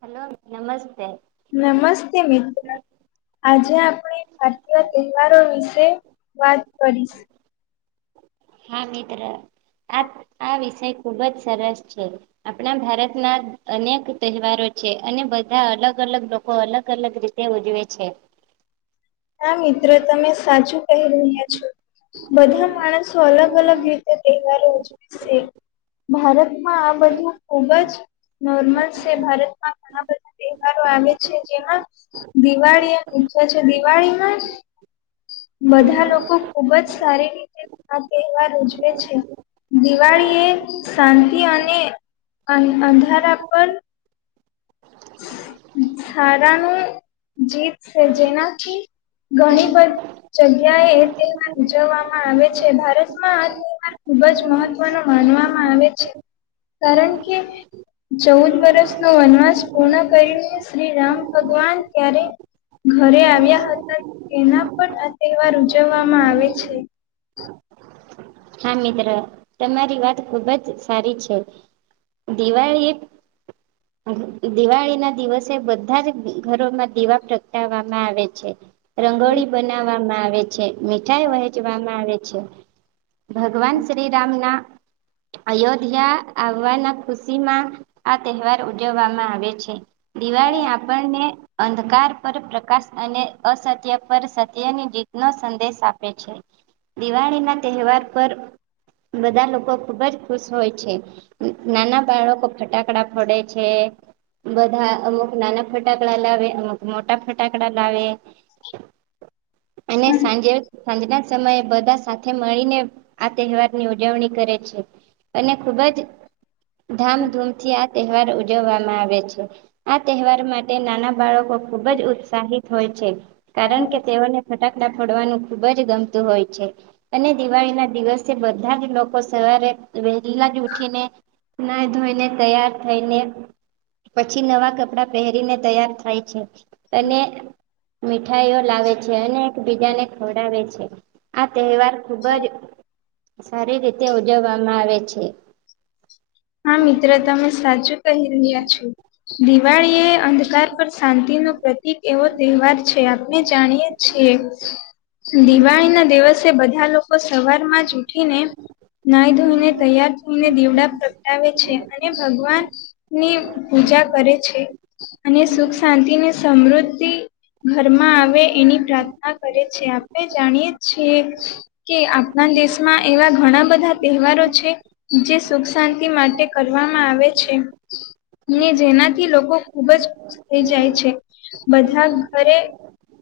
Hello નમસ્તે નમસ્તે મિત્ર આજે આપણે ભારતીય તહેવારો વિશે વાત કરીશ હા મિત્ર આ આ વિષય ખુબ જ સરસ છે આપણા ભારત ના અનેક તહેવારો છે અને બધા અલગ અલગ લોકો અલગ અલગ રીતે ઉજવે છે હા મિત્રો તમે સાચું કહી રહ્યા છો બધા માણસો અલગ અલગ રીતે તહેવારો ઉજવેશે ભારતમાં આ બધું ખુબ જ નોર્મલ છે ભારતમાં ઘણા બધા તહેવારો આવે છે જેમાં દિવાળી એમ પૂછે છે દિવાળી માં બધા લોકો ખુબ જ સારી રીતે આ તહેવાર ઉજવે છે દિવાળી એ શાંતિ અને અને અંધાર પણ સારાનુંું જીતશે જેનાથી ઘણી બધ જગ્યા એ તે ઉજવવામાં આવે છે ભારત દતમાં આ તહેવાર ખુબ જ મહત્વનો માનવામાં આવે છે કારણ કે ચૌદ વર્ષ નો વનવાસ કોણા ભને શ્રી રામ ભગવાન ક્યારે ઘરે આવ્યા હતા તેના પણ આ તહેવાર ઉજવવામાં આવે છે હા મિત્ર તમારી વાત ખુબ જ સારી છે દિવાળી દિવાળી ના દિવસે બધા જ ઘરોમાં દિવા પ્રગટાવવામાં આવે છે રંગોળી બનાવવામાં આવે છે મીઠાઈ વહેંચવામાં આવે છે ભગવાન શ્રી રામના અયોધ્યા આવવાના ખુશી માં આ તહેવાર ઉજવવામાં આવે છે દિવાળી આપણને અંધકાર પર પ્રકાશ અને અસત્ય પર સત્યની જીત ન સંદેશ આપે છે દિવાળી ના તહેવાર પર બધા લોકો ખુબ જ ખુશ હોય છે નાના બાળકો ફટાકડા ફડે છે બધા અમુક નાના ફટાકડા લાવે અમુક મોટા ફટાકડા લાવે અને સાંજે સાંજના સમયે બધા સાથે મળીને આ તહેવાર ની ઉજવણી કરે છે અને ખુબ જ ધામધૂમથી આ તહેવાર ઉજવવામાં આવે છે આ તહેવાર માટે નાના બાળકો ખુબ જ ઉત્સાહિત હોય છે કારણ કે તેઓને ફટાકડા ફડવાનું ખુબ જ ગમતું હોય છે અને દિવાળી ના દિવસે બધા જ લોકો સવારે વહેલા જ ઉઠીને ના ધોઈને તૈયાર થઈને પછી નવા કપડાં પહેરીને તૈયાર થાય છે અને મીઠાઈઓ લાવે છે અને એકબીજાને ખવડાવે છે આ તહેવાર ખુબ જ સારી રીતે ઉજવવામાં આવે છે હા મિત્ર તમે સાચું કહી રહ્યા છો દિવાળી એ અંધકાર પર શાંતિ ન પ્રત એક એવો તહેવાર છે આપને જાણીએ છીએ દિવાળી ના દિવસે બધા લોકો સવારમાં જ ઉઠીને ના ધોઈને તૈયાર થઈને દ ડા પ્રગટાવે છે અને ભગવાન ની પૂજા કરે છે અને સુખ શાંતિ ને સમૃદ્ધિ ઘરમાં આવે એની પ્રાર્થના કરે છે આપણે જાણીએ છીએ કે આપણા દેશમાં એવા ઘણા બધા તહેવારો છે જે સુખ શાંતિ માટે કરવામાં આવે છે ને જેનાથી લોકો ખુબ જ ખુશ થઈ જાય છે બધા ઘરે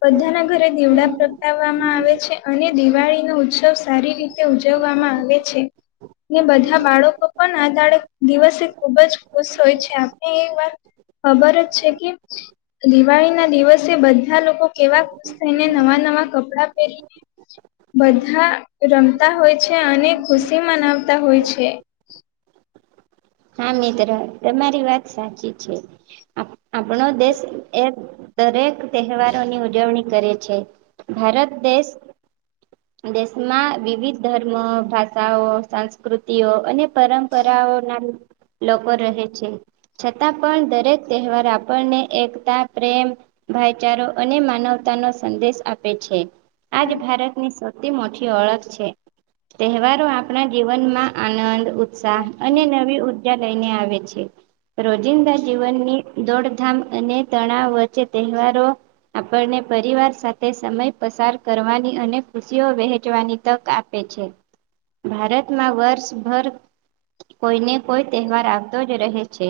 બધાના ઘરે દીવડા પ્રગટાવવામાં આવે છે અને દિવાળી નો ઉત્સવ સારી રીતે ઉજવવામાં આવે છે ને બધા બાળકો પણ આધળ દિવસે ખુબ જ ખુશ હોય છે આપણે એ વાત ખબર જ છે કે દિવાળી ના દિવસે બધા લોકો કેવા ખુશ થઈને નવા નવા કપડાં પહેરીને બધા રમતા હોય છે અને ખુશી મનાવતા હોય છે હા મિત્ર તમારી વાત સાચી છે આપણો દેશ એ દરેક તહેવારોની ઉજવણી કરે છે ભારત દેશ દેશમાં વિવિધ ધર્મો ભાષાઓ સંસ્કૃતિઓ અને પરંપરાઓ ના લોકો રહે છે છતાં પણ દરેક તહેવાર આપણને એકતા પ્રેમ ભાઈચારો અને માનવતા નો સંદેશ આપે છે આજ ભારતની મોઠી ઓળખ છે તહેવારો આપણા જીવનમાં આનંદ ઉત્સાહ અને નવી બજા લઈ ને આવે છે રોજિંદા જીવનની દોડધામ અને તણાવ વચ્ચે તહેવારો આપણને પરિવાર સાથે સમય પસાર કરવાની અને ખુશીઓ વહેચવાની તક આપ ભારતમાં વર્ષભર કોઈને કોઈ તહેવાર આવતો જ રહે છે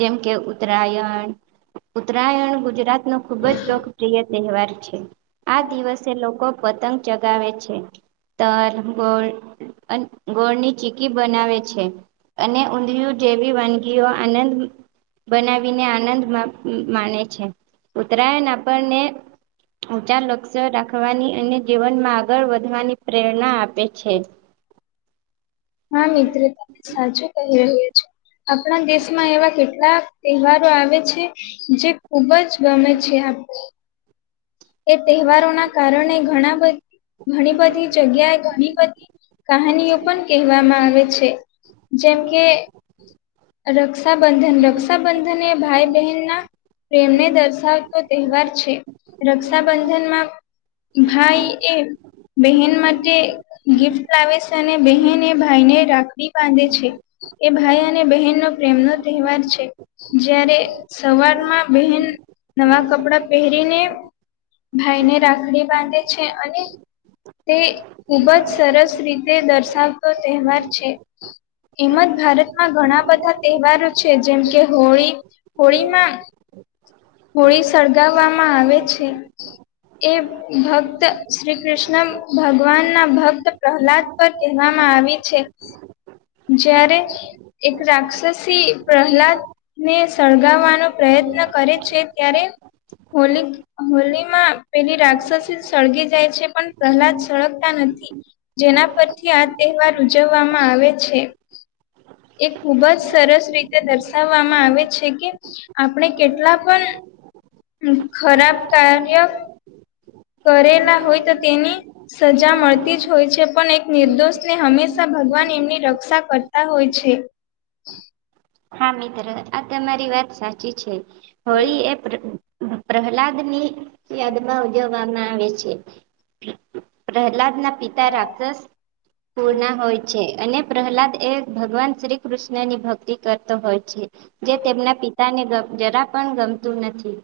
જેમ કે ઉત્તરાયણ ઉત્તરાયણ ગુજરાત ન ખુબ જ લોકપ્રિય તહેવાર છે આ દિવસે લોકો પતંગ ચગાવે છે ત ગોળ ગોળની ચીકી બનાવે છે અને ઊંધિયું જેવી વાનગીઓ આનંદ બનાવીને આનંદ માને છે ઉત્તરાયણ આપણને ઉંચા લક્ષ્ય રાખવાની અને જીવનમાં આગળ વધવાની પ્રેરણા આપે છે [unintelligible] હા મિત્રો તને સાચું કહી રહ્યા છો આપણા દેશમાં એવા કેટલાક તહેવારો આવે છે જે ખુબ જ ગમે છ આપ એ તહેવારોના કારણે ઘણા ઘણી બધી જગ્યાએ ઘણી બધી કહાનીઓ પણ કહેવામાં આવે છે જેમ કે રક્ષાબંધન રક્ષાબંધન એ ભાઈ બહેન ના પ્રેમને દર્શાવતો તહેવાર છે રક્ષાબંધનમાં ભાઈ એ બહેન માટે ગિફ્ટ લાવે છે અને બહેન એ ભાઈ ને રાખડી બાંધે છે એ ભાઈ અને બહેનનો પ્રેમનો તહેવાર છે જારે સવારમાં બહેન નવા કપડા પહેરીને ભાઈ ને રાખડી બાંધે છે અને તે ખૂબ જ સરસ રીતે દર્શાવ તહેવાર છે એમ જ ભારતમાં ઘણા બધા બા તહેવારો છે જેમ કે હોળી હોળીમાં હોળી સળગાવવામાં આવે છે એ ભક્ત શ્રી કૃષ્ણ ભગવાન ના ભક્ત પ્રહલાદ પર કહેવામાં આવી છે હ જ્યારે એક રાક્ષસી પ્રહલાદ ને સળગાવવાનો પ્રયત્ન કરે છે ત્યારે હોલી હોલી માં પેલી રાક્ષસી સળગી જાય છે પણ પહેલા જ સળગતા નથી જેના પરથી આ તહેવાર ઉજવવામાં આવે છે એ ખુબ જ સરસ રીતે દર્શાવવામાં આવે છે કે આપણે કેટલા પણ ખરાબ કાર્ય કરેલા હોય તો તેની સજા મળતી જ હોય છે પણ એક નિર્દોષને હંમેશા ભગવાન એમની રક્ષા કરતા હોય છે હા મિત્ર આ તમારી વાત સાચી છે હોળી એપ્ર પ્રહલાદ ની યાદમાં ઉજવવામાં આવે છે પ્રહલાદ ના પિતા રાક્ષસ પૂર્ણા હોય છે અને પ્રહલાદ એ ભગવાન શ્રી કૃષ્ણ ની ભક્તિ કરતો હોય છે. જે તેમના પિતાને જરા પણ ગમતું નથી.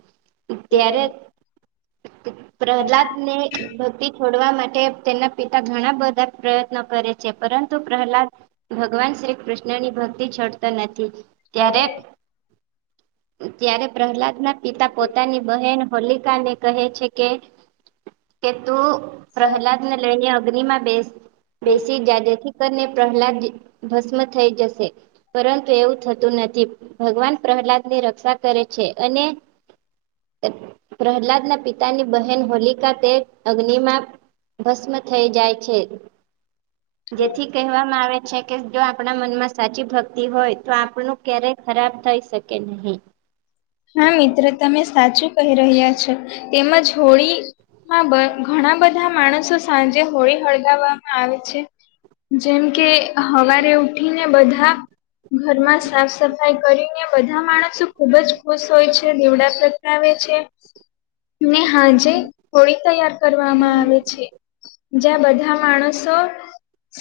ત્યારે પ્રહલાદ ને બતિ છોડી કરવા માટે તેમના પિતા ઘણા બધા પ્રયત્નો કરે છે. પરંતુ પ્રહલાદ ભગવાન શ્રી કૃષ્ણની ભક્તિ છોડતો નથી ત્યારે ત્યારે પ્રહલાદના પિતા પોતાની બહેન હોલિકાને કહે છે. કે કે તું પ્રહલાદ ને લઈને અગ્નિ માં બેસ બેસી જાદથી કરીને પ્રહલાદ ભસ્મ થઈ જશે પરંતુ એવું થતું નથી ભગવાન પ્રહલાદ, ની રક્ષા કરે છે અને પ્રહલાદના પિતાની બહેન હોલિકા તે અગ્નિમાં ભસ્મ થઈ જાય છે. જેથી કહેવામાં આવે છે. કે જો આપણા મનમાં સાચી ભક્ત હોય તો આપણું ક્યારેય ખરાબ થઈ, શકે નહી. હા મિત્ર તમે સાચું કહી રહ્યા છો, તેમજ હોળી ઘણા બધા માણસો સાંજે હોળી હળગાવવામાં આવે છે. જેમ કે હવારે ઉઠીને બધા ઘરમાં સાફ સફાઈ કરીને બધા માણસો ખુબ જ ખુશ હોય છે નીવડા પ્રતાવે છે. ને, હાજે હોળી તૈયાર કરવામાં આવે છે. જ્યાં બધા માણસો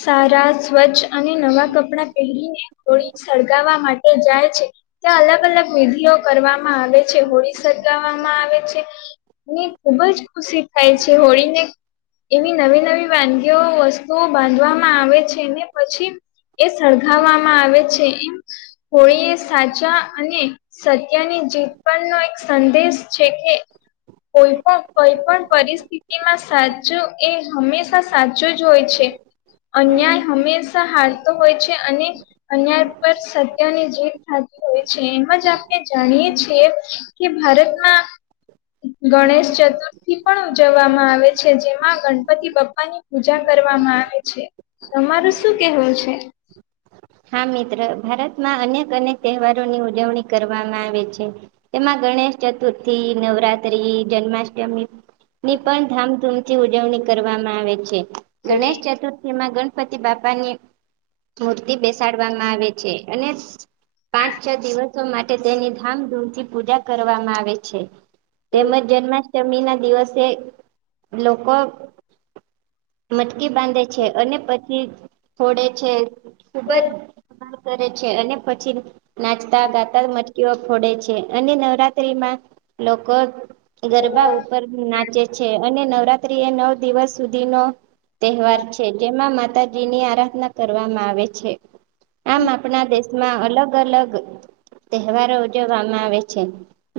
સારા સ્વચ્છ અને, નવા કપડાં પહેરીને હોળી સળગાવવા માટે જાય છે. ત્યાં અલગ અલગ વિધિઓ કરવામાં આવે છે હોળી સળગાવવામાં આવે છે. મને ખુબ જ ખુશી થાય છે. હોળીને એવી નવી નવી વાનગીઓ વસ્તુઓ બાંધવામાં આવે છે. ને પછી એ સળગાવવામાં આવે છે. એમ હોળી એ સાચા અને સત્યની જીત પણનોો એક સંદેશ છે. કે કોઈ પણ કોઈ પણ પરિસ્થિતિમાં સાચું એ હંમેશા સાચું જ હોય છે. અન્યાય હંમેશા હારતો હોય છે. અને અન પર સત્યની જીભ થતી હોય છે. એમ જ જાણીએે છીએ કે, ભારતમાં ગણેશ ચતુર્થી પણ ઉજવવામાં આવે છે. જેમાં ગણપતિ પપ્પા ની પૂજા કરવામાં આવે છે તમારું શું કેવું છે. હા મિત્ર ભારતમાં અનેક અનેક તહેવારોની ઉજવણી કરવામાં આવે છે. એમાં ગણેશ ચતુર્થી નવરાત્રી જન્માષ્ટમી ની પણ ધામધૂમથી ઉજવણી કરવામાં આવે છે. ગણેશ ચતુર્થી માં ગણપતિ બાપાની મૂર્તિ થી બેસાડવામાં આવે છે. અને પાંચ છ દિવસો માટે તેની ધામધૂમથી પૂજા કરવામાં આવે છે. તેમજ જન્માષ્ટમી ના દિવસે લોકો મટકી બાંધે છે. અને પછી ફોડે છે ખુબ જ કરે છે અને પછી નાચતા ગાતા મટકીઓ ફોડે છે, અને નવરાત્રીમાં લોકો ગરબા ઉપર નાચે છે અને નવરાત્રી એ નવ દિવસ સુધીનો તહેવાર છે જેમાં માતાજીની આરાધના કરવામાં આવે છે. આમ આપણા દેશમાં અલગ, અલગ તહેવારો ઉજવવામાં આવે છે.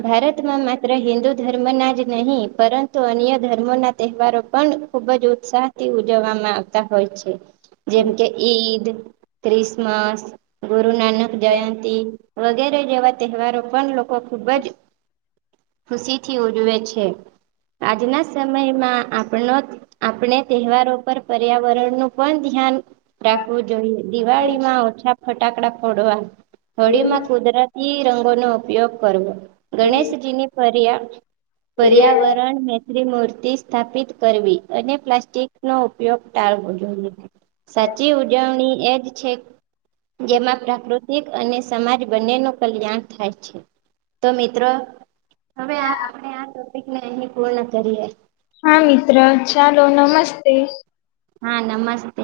ભારતમાં માત્ર હિન્દુ ધર્મ ના, જ નહીં પરંતુ અન્ય ધર્મો ના તહેવારો પણ ખુબ જ ઉત્સાહ ઉજવવામાં આવતા હોય છે જેમ કે ઈદ, ક્રિસમસ ગુરુનાનક જયંતી વગેરે જેવા તહેવારો પણ લોકો ખૂબ જ ખુશી થી ઉજવે છે, આજના સમયમાં આપણો આપણે તહેવારો પર પર્યાવરણ નું પણ ધ્યાન રાખવું જોઈએ. દિવાળીમાં ઓછા ફટાકડા ફોડવા હોળીમાં કુદરતી રંગો નો ઉપયોગ કરવો ગણેશજીની પર્યાવરણ ત્રિમૂર્તિ સ્થાપિત કરવી અને પ્લાસ્ટિક નો ઉપયોગ ટાળવો જોઈએ સાચી ઉજવણી એજ છે જેમાં પ્રાકૃતિક અને સમાજ બંને નુ કલ્યાણ થાય છે તો મિત્રો હવે આપણે આ ટોપિકને અહી પૂર્ણ કરીએ હા મિત્ર ચાલો નમસ્તે હા નમસ્તે